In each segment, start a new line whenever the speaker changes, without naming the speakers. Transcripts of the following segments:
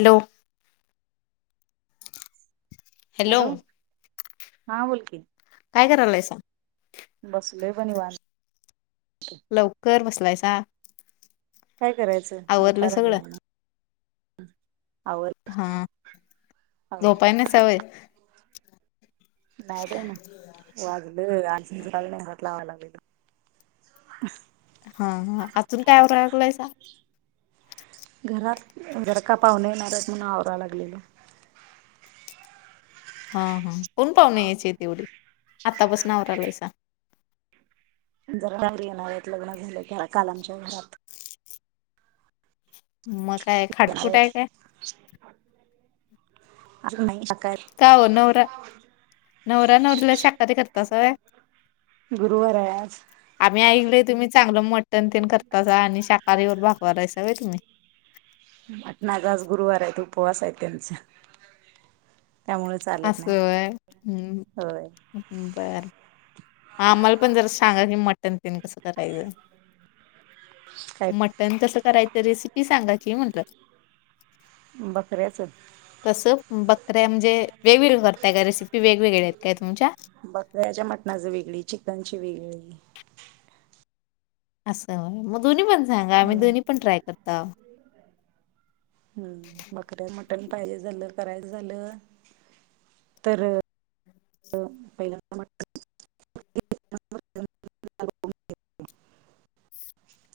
Hello
hello हा बोलकी,
काय करायलायसा?
बसलोय बघ निवांत.
लवकर बसलायसा.
काय करायचं
आवरलं
दुपार
सगळं
आल्या म्हणून, आवर
हा
आवरण
झोपाय नायसा व्हय.
नाय बाईना वाजलं [inaudible] लागलोय. [unintelligible]
हा हा अजून काय आवराय लागलायसा?
घरात जरा का पाहुणे येणारायत म्हणून आवराय लागलेलो.
हा हा कोण पाहुणे यायचेत एवढी आत्तापासंन आवरायलायसा.
जरा आवरुया ना ह्यात लग्न झालं काल आमच्या घरात.
मग काय खाटखुंट हाय काय?
असं नाही. सकाळ
काय ओ नवरा नवरा नवरीला शाकाहारी करतासा व्हय
गुरुवार हाय आज
आम्ही ऐकलय तुम्ही चांगलं मटण तेन करतासा आणि शाकाहारी वर भागवा लायसा होय तुम्ही
माझा आज गुरुवार हाय उपवास हाय त्यांत
असं होय
होय
हम बर म आम्हाला पण जरा सांगा कि मटन तेन कसं करायचं.
काय
मटन मटण कसं करायचं रेसिपी सांगा की म्हटलं
बकऱ्याच
कसं बकऱ्या म्हणजे वेगवेगळ्या करताय का रेसिपी वेगवेगळ्या आहेत काय तुमच्या
बकऱ्याच्या मटणाच वेगळी चिकनची वेगळी
अस आस व्हय म दोन्ही पण सांगा मी
म्हणून
दोन्ही पण ट्राय करताव.
हम्म बकऱ्या मटण पाहिजे झालं करायच झालं तर पहिल्यांदा मटन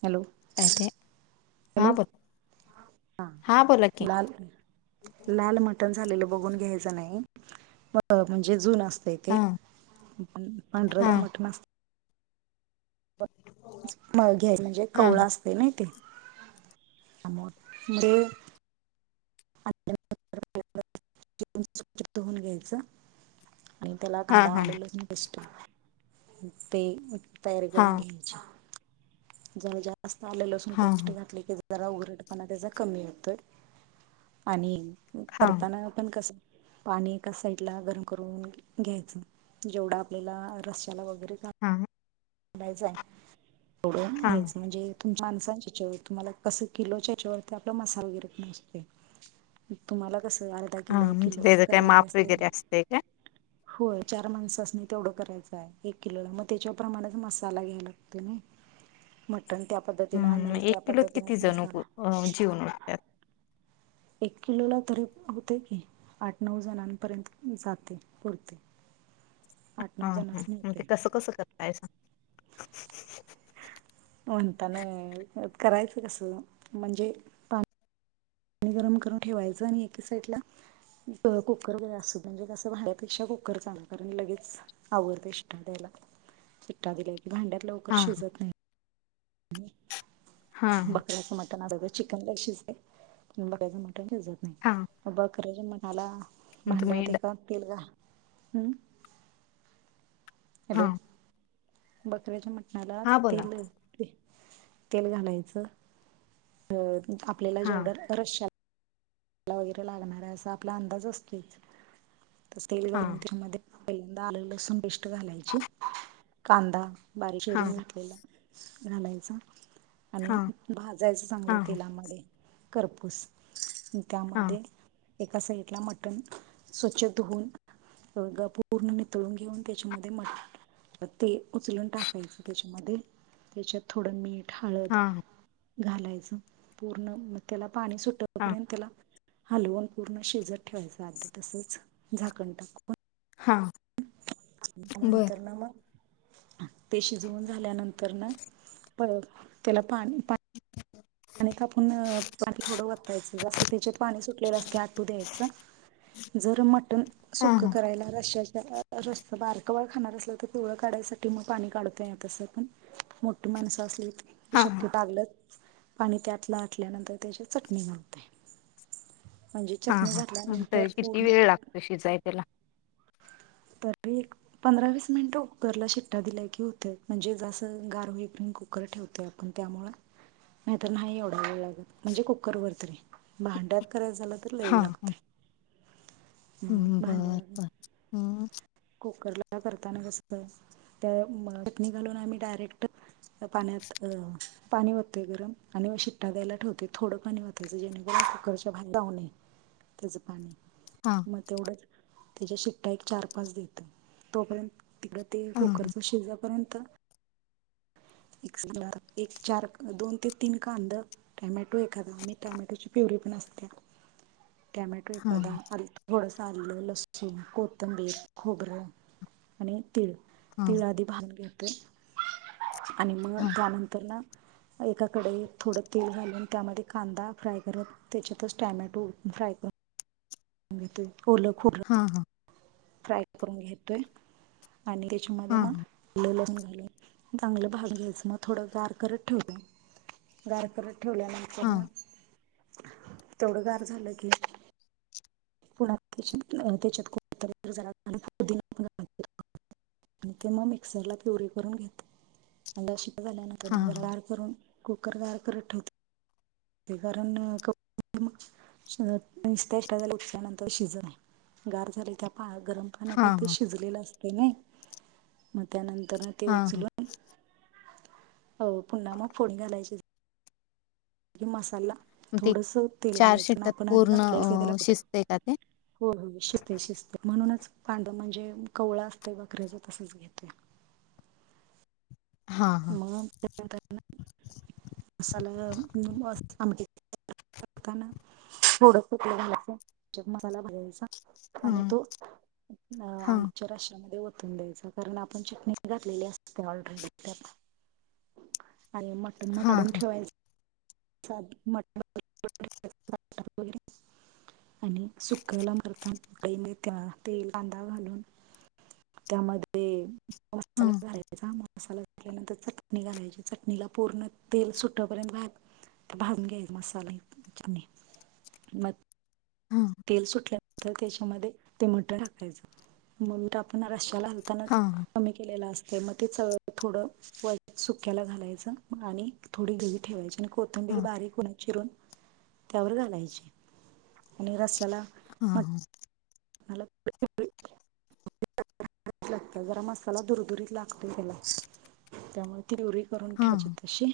हॅलो
काय काय हा बोला
हा
बोला की
लाल लाल म मटन झालेलं बघून घ्यायचं नाही म्हणजे जुनं असतय. असतय
हा
ते पण पांढर जर
हा
मटण असल मांगी हाय म्हणजे
हा
कवळ असतय नई ते लय आणल्या नंतर ते स्वच्छ धुऊन घ्यायच. आणि त्याला
हा
कांदा
हा हा
आल लसूण पेष्ट तेल तयारी करून
हा
घ्यायची जरा जास्त आल लसूण
हा
पेस्ट घातली की [inaudible] जरा उघरटपणा त्याचा कमी येतोय आणि
हा
करताना पण कस पाणी एका साइडला गरम करून घ्यायचं. जेवढा आपल्याला रश्याला वगैरे लागतय
हा हा
करायचं हाय तेवढं
हा
घ्यायचं म्हणजे माणसांच्या याच्यावर तुम्हाला कस किलो त्याच्यावरती आपला मसाल वगैरे पण असतय तुम्हाला कसं आरड
हा म्हणजे त्याचं काय माप वगैरे असतय काय
होय चार माणसासनी तेवढं करायचं हाय एक किलोला म त्याच्या प्रमाण मसाला घ्यायला लागतोय नय मटण त्या पद्धतीने आनल त्या पद्धतीनेच मसाला
अ जीवून उठत्यात.
एक किलोला तरी होतय की आठ नऊ जणांपर्यंत जातय पुरतय.
हा हा म ते कसं कसं करतायसा
म्हणताना त्यात करायचं कसं म्हणजे पाणी गरम करून ठेवायचं आणि एकी साइटला कुकर मधे अस म्हणजे कसं भांड्या पेक्षा कुकर चागलं कारण लगेच आवरतय शिटा द्यायला.
[inaudible]
शिट्या दिल्या की भांड्यात लवकर
हा
शिजत नाही.
हा
बकऱ्याच मटन अगोदर चिकन काय शिजतंय बकऱ्याच मटण शिजत नाही.
का
बकऱ्याच्या म्हणाला भांड्यात एका तेल घाल हम्म.
हा
हॅलो बकऱ्याच्या मटणाला
हा बोला
तेल ते तेल घालायचं अ आपल्याला
हा
जेवढं रशा ला वगैरे आहे लागणार असा आपला अंदाज असतोयच तस तेल
हा
घालून त्याच्यामध्ये पहिल्यांदा आलं लसूण पेस्ट घालायची, कांदा बारीक
हा
चिरून घातलेला घालायचा आणि
हा
भाजायचं चांगलं
हा
तेलामध्ये, करपूस
हा
त्यामध्ये, एका साइडला मटण स्वच्छ धुऊन तर गं पूर्ण नितळून घेऊन त्याच्यामध्ये मट ते उचलून टाकायचं त्याच्यामध्ये त्याच्यात थोडं मी ठ हळद
हा
घालायचं, पूर्ण म त्याला पाणी
हा
सुटपर्यंत त्याला हलवुण पूर्ण शिजत ठेवायच आधी तसच झाकण टाकून.
हा. बरं.
नंतर ना मग, ते शिजवून झाल्यानंतर न परत त्याला पाणी पा पाणी तापून पाणी थोडं वतायचं जसं त्याच्यात पाणी सुटलेलं असतय आटू द्यायचं. जर मटण
हां,
सुखं
हां.
करायला रश्याच्या रस्सं बारकं बाळ खाणार असलं तर पिवळ काढायसाठी मग पाणी काढतोय तसं पण. मोठी माणसं असली की हे
हां, हां.
शक्य टागलं पाणी त्यातला आटल्यानंतर त्याच्यात चटणी घालतय. म्हणजे चटणी घातल्यानंतर पूर्ण
ते शिजाय त्याला
तर एक पंधरा वीस मिनिटं कुकरला शिट्टया दिल्या की होतय, म्हणजे जसं गार होई पर्यंत कु कर ठेवतोय आपण त्यामुळं नाहीतर नाही एवढा वेळ लागत, म्हणजे कुकरवर तरी भांड्यात करायच झालं तर लई वेळ लागतय.
हम्म बर बर हम्म.
कुकरला करताना कसं तर, त्यात चटणी घालून आम्ही डायरेक्ट त्या पाण्यात अ पाणी होतय गरम आणि व शिट्टा द्यायला ठेवतोय थोडं पाणी ओ त्याचा जेणेकर कुकरच्या भात दावणे, त्याचं पाणी.
हा.
म तेवढं, त्याच्या शिट्टा एक चार पाच दे तोपर्यंत, तिकडं ते
हां,
कुकरचं शिजेपर्यंत एक [unintelligible] एक चार, दोन ते तीन कांदं टॅमॅटो एखादा आम्ही टॅमॅटोची प्युरी पण असत्या टॅमॅटो एखादा
हां,
आलतं थोडंस आलं, लसूण, कोथंबीर, खोबरं आणि तीळ,
हां,
तीळ आधी भाजून घेतोय. आणि मग
हां,
त्यानंतरनं एका कडईत थोडं तेल घालून, त्यामध्ये कांदा फ्राय करत त्याच्यातच टॅमॅटो फ्राय करून आम्ही ते ओलं खोबरं
हा हा.
फ्राय करून घेतोय, आणि त्याच्या मध्ये
हां,
मग आल लसुन घालून, चांगलं भाजुन घ्यायचं मग थोडं गार करत ठेवतय. गार करत ठेवल्यानंतर ना
हां,
तेवढं गार झालं की [unintelligible] आणि ते मग मिक्सरला प्युरी करून घेतय, आणि शीट्ट्या प झाल्या नाऽ
हां, हां, हां,
नंतर गार करून, कुकर गार करत ठेवतय. ते कारण कप मग नुसता झाला [unintelligible] उपल्यानंतर शिजत नाही, गार झालय त्या पाळ गरमऽ पण आता
हां,
ते
हां,
शिजलेलं असतय नाई, मग त्यानंतरना ते
हां.
उचलूनऽ हो, पुन्हा मग फोडणी घालायची. क मसाला,
मग ते
थोडसं तेल घालायचं, कारण
शिट्ट्यात
आपण आधी
पूर्ण
घातलेल का त्याला
अ,
कुठं
शिजते का ते?
हो हो शिजतय शिजतय, म्हणूनच पांदा म्हणजे कवळं असतय बकऱ्याच तसंच घेते.
हां, हां,
मग त्यानंतर
[inaudible]
मसाला [unintelligible] म्हणताना, थोडं तेल घालायचं [unintelligible] आणि
हां,
तो, अ
हां,
आमच्या रस्यामध्ये ओत वतून द्यायचं, कारण आपण चटणी घातलेली असते ऑलरेडी त्यात, आणि मटण मग
हां,
काढून ठेवायचं [unintelligible] आणि सुक्याला करतान कडइमध्ये तेल, कांदा घालून त्यामध्ये, मसाला
हां,
घालाय मसाला घालायचा, मसाला घातल्यानंतर चटणी घालायची, चटणीला पूर्ण तेल सुटंपर्यंत भाजाय ते भाजून घ्यायच मसाला चटणी, मग
हं.
तेल सुटल्यानंतर त्याच्यामध्ये, ते मटण टाकायचं, मग मीठ आपण रश्याला ता
हां,
कमी केलेलं असतय, मग तेच सगळं थोडं सुकयाला घालायचं, आणि थोडी गिरवी ठेवायची कोथिंबीर
हां,
बारीक पुना चिरून, त्यावर घालायची, आणि रसाला
हा हा.
[unintelligible] लाग, जरा मसाला दुरदुरीत लागतोय त्यालाच, त्यामुळं पिप्युरी करून
हां,
ठेवायची तशी,,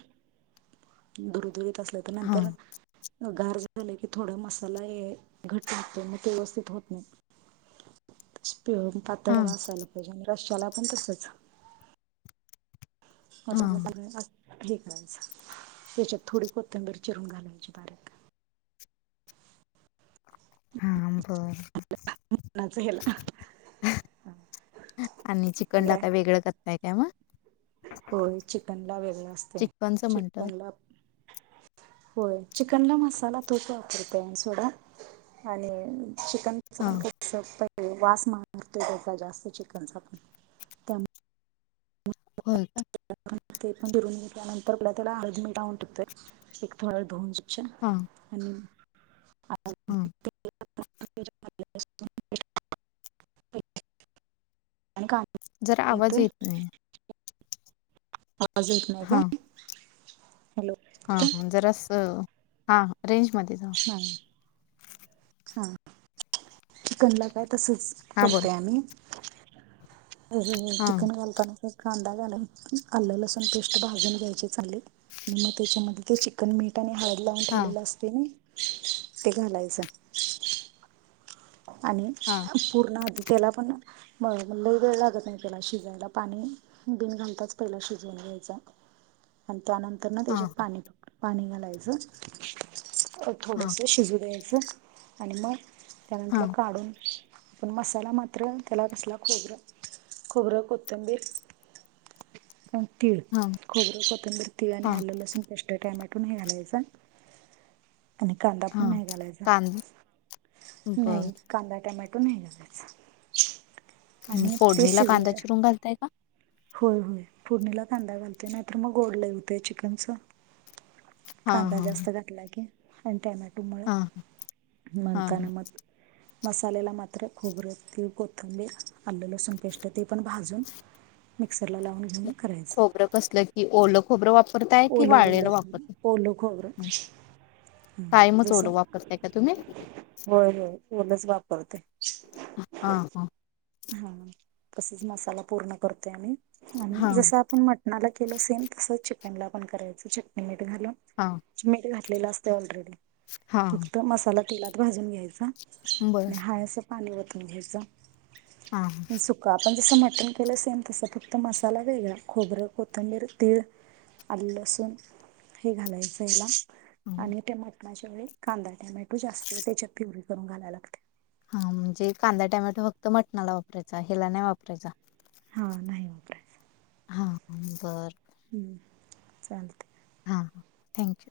दुरदुरीत असाल तर
हां, हां,
नंतरन गार झालं की थोडा मसाला हे, घट होतोय मग व्यवस्थित होत नाही. पिळून पातळ जरा
हां,
असायला पाहिजे, आणि रश्याला पण तसंच. [unintelligible]
हां,
ठी करायचं,,, त्याच्यात थोडी कोथंबीर चिरून घालायची बारीक.
हा बर.
नाच ह्याला
हं,, आणि चिकनला काय वेगळं करताय काय मग?
होय चिकन ला वेगळं असतय,,
चिकनचं म्हटलं.
चिकनला होय, चिकनला मसाला तोच वापरतोय सोडा. आणि चिकन
हां,
[unintelligible] वास मारतय जास्त चिकनचा त्यामुळे
होय का?
ते पण धूवून घेतल्या नंतर परत तेला हळद, मिठ लावून ठेवतोय, धुवून स्वच्छ
हां.
आणि
हां.
[unintelligible] [unintelligible]
जरा आवाज
घेतोय
येत नाही.
आवाज येत नाही काय हॅलो.
हा
नाही
हा जरा अस हा रेंजमध्ये जावा.
हा. [unintelligible] चिकनला काय तसंच
हां, बोल.
करतोय आम्ही
हां,
चिकन घालताना कांदा घाला आल्लं लसूण पेस्ट भाजून घ्यायची चांगली आणि मग त्याच्यामध्ये ते चिकन चिकन मीठ आणि हळद लावून
हां,
ठेवलेलं असतयं म ते घालायचं. आणि
हा.
पूर्ण आधी त्याला पण म मग वेळ लागत नाही त्याला शिजऊन पाणी बिन घालताच पहिला शिजवून घ्यायचं आणि त्यानंतर न
हां,
त्याच्यात पाणी पाणी घालायचं.
हां,
थोडंसं शिजू द्यायचं आणि मग त्यातलं
हां,
काढून आपण मसाला मात्र त्याला कसला खोबरं खोबरं कोथंबीर- तीळ
हां,
खोबरं कोथिंबीर तीळ आणि
हां,
आलं लसूण पेष्ट टॅमॅटो नाही घालायचा. आणि कांदा पण
हां.
नाही घालायचा
कांद बरं
नाही. कांदा टोमॅटो नाही घालायचा आणि ते
फोडणीला कांदा
शिजवून
चिरून घालताय का.
होय होय फोडणीला कांदा घालते नाहीतर मग गोड लयं हुतंय चिकनचं.
हां,
कांदा
हां,
जास्त घातला की आणि टोमॅटोमुळं
हां, हां,
म्हणतान मग
[inaudible]
मसाल्याला मात्र खोबरं तीळ कोथंबीर आलं लसूण पेस्ट ते पण भाजून. मिक्सर लावून घेऊन करायचं.
खोबर कसलं की ओलं खोबरं वापरताय कि
ओलं ओलं
वाळलेलं वापरत.
खोबरं ओलं खोबरं हं,
कायमच ओल
जसं
वापरताय का तुम्ही?
होय होय ओलंच वापरते
हा हा.
हा तसंच मसाला पूर्ण करतोय आणि
हां,
जसं आपण म्हट- मला केलं सेम तसंच चिकनलापण करायचं चटणी मीठ घालून
हा.
मीठ घातलेलं असतयं ऑलरेडी
हां.
फक्त मसाला तेलात भाजून घ्यायचा.
बरं.
हाय असं पाणी वतून घ्यायचं.
हां हा.
सुका आपण जसं मटन केलं सेम तसं फक्त मसाला वेगळा खोबरं कोथंबीर तीळ आलं लसूण हे घालायचं तेला
हां,
आणि त्या मटणाच्या वेळी कांदा टोमॅटो जास्त त्याच्यात प्युरी करून घालायला लागतयं.
हा म्हणजे कांदा टॅमॅटो फक्त मटणाला वापरायचा हेला नाही वापरायचा.
हां नाही वापरायचा.
हा बरं.
हम्म चालतयं.
हां हां थँक्यू.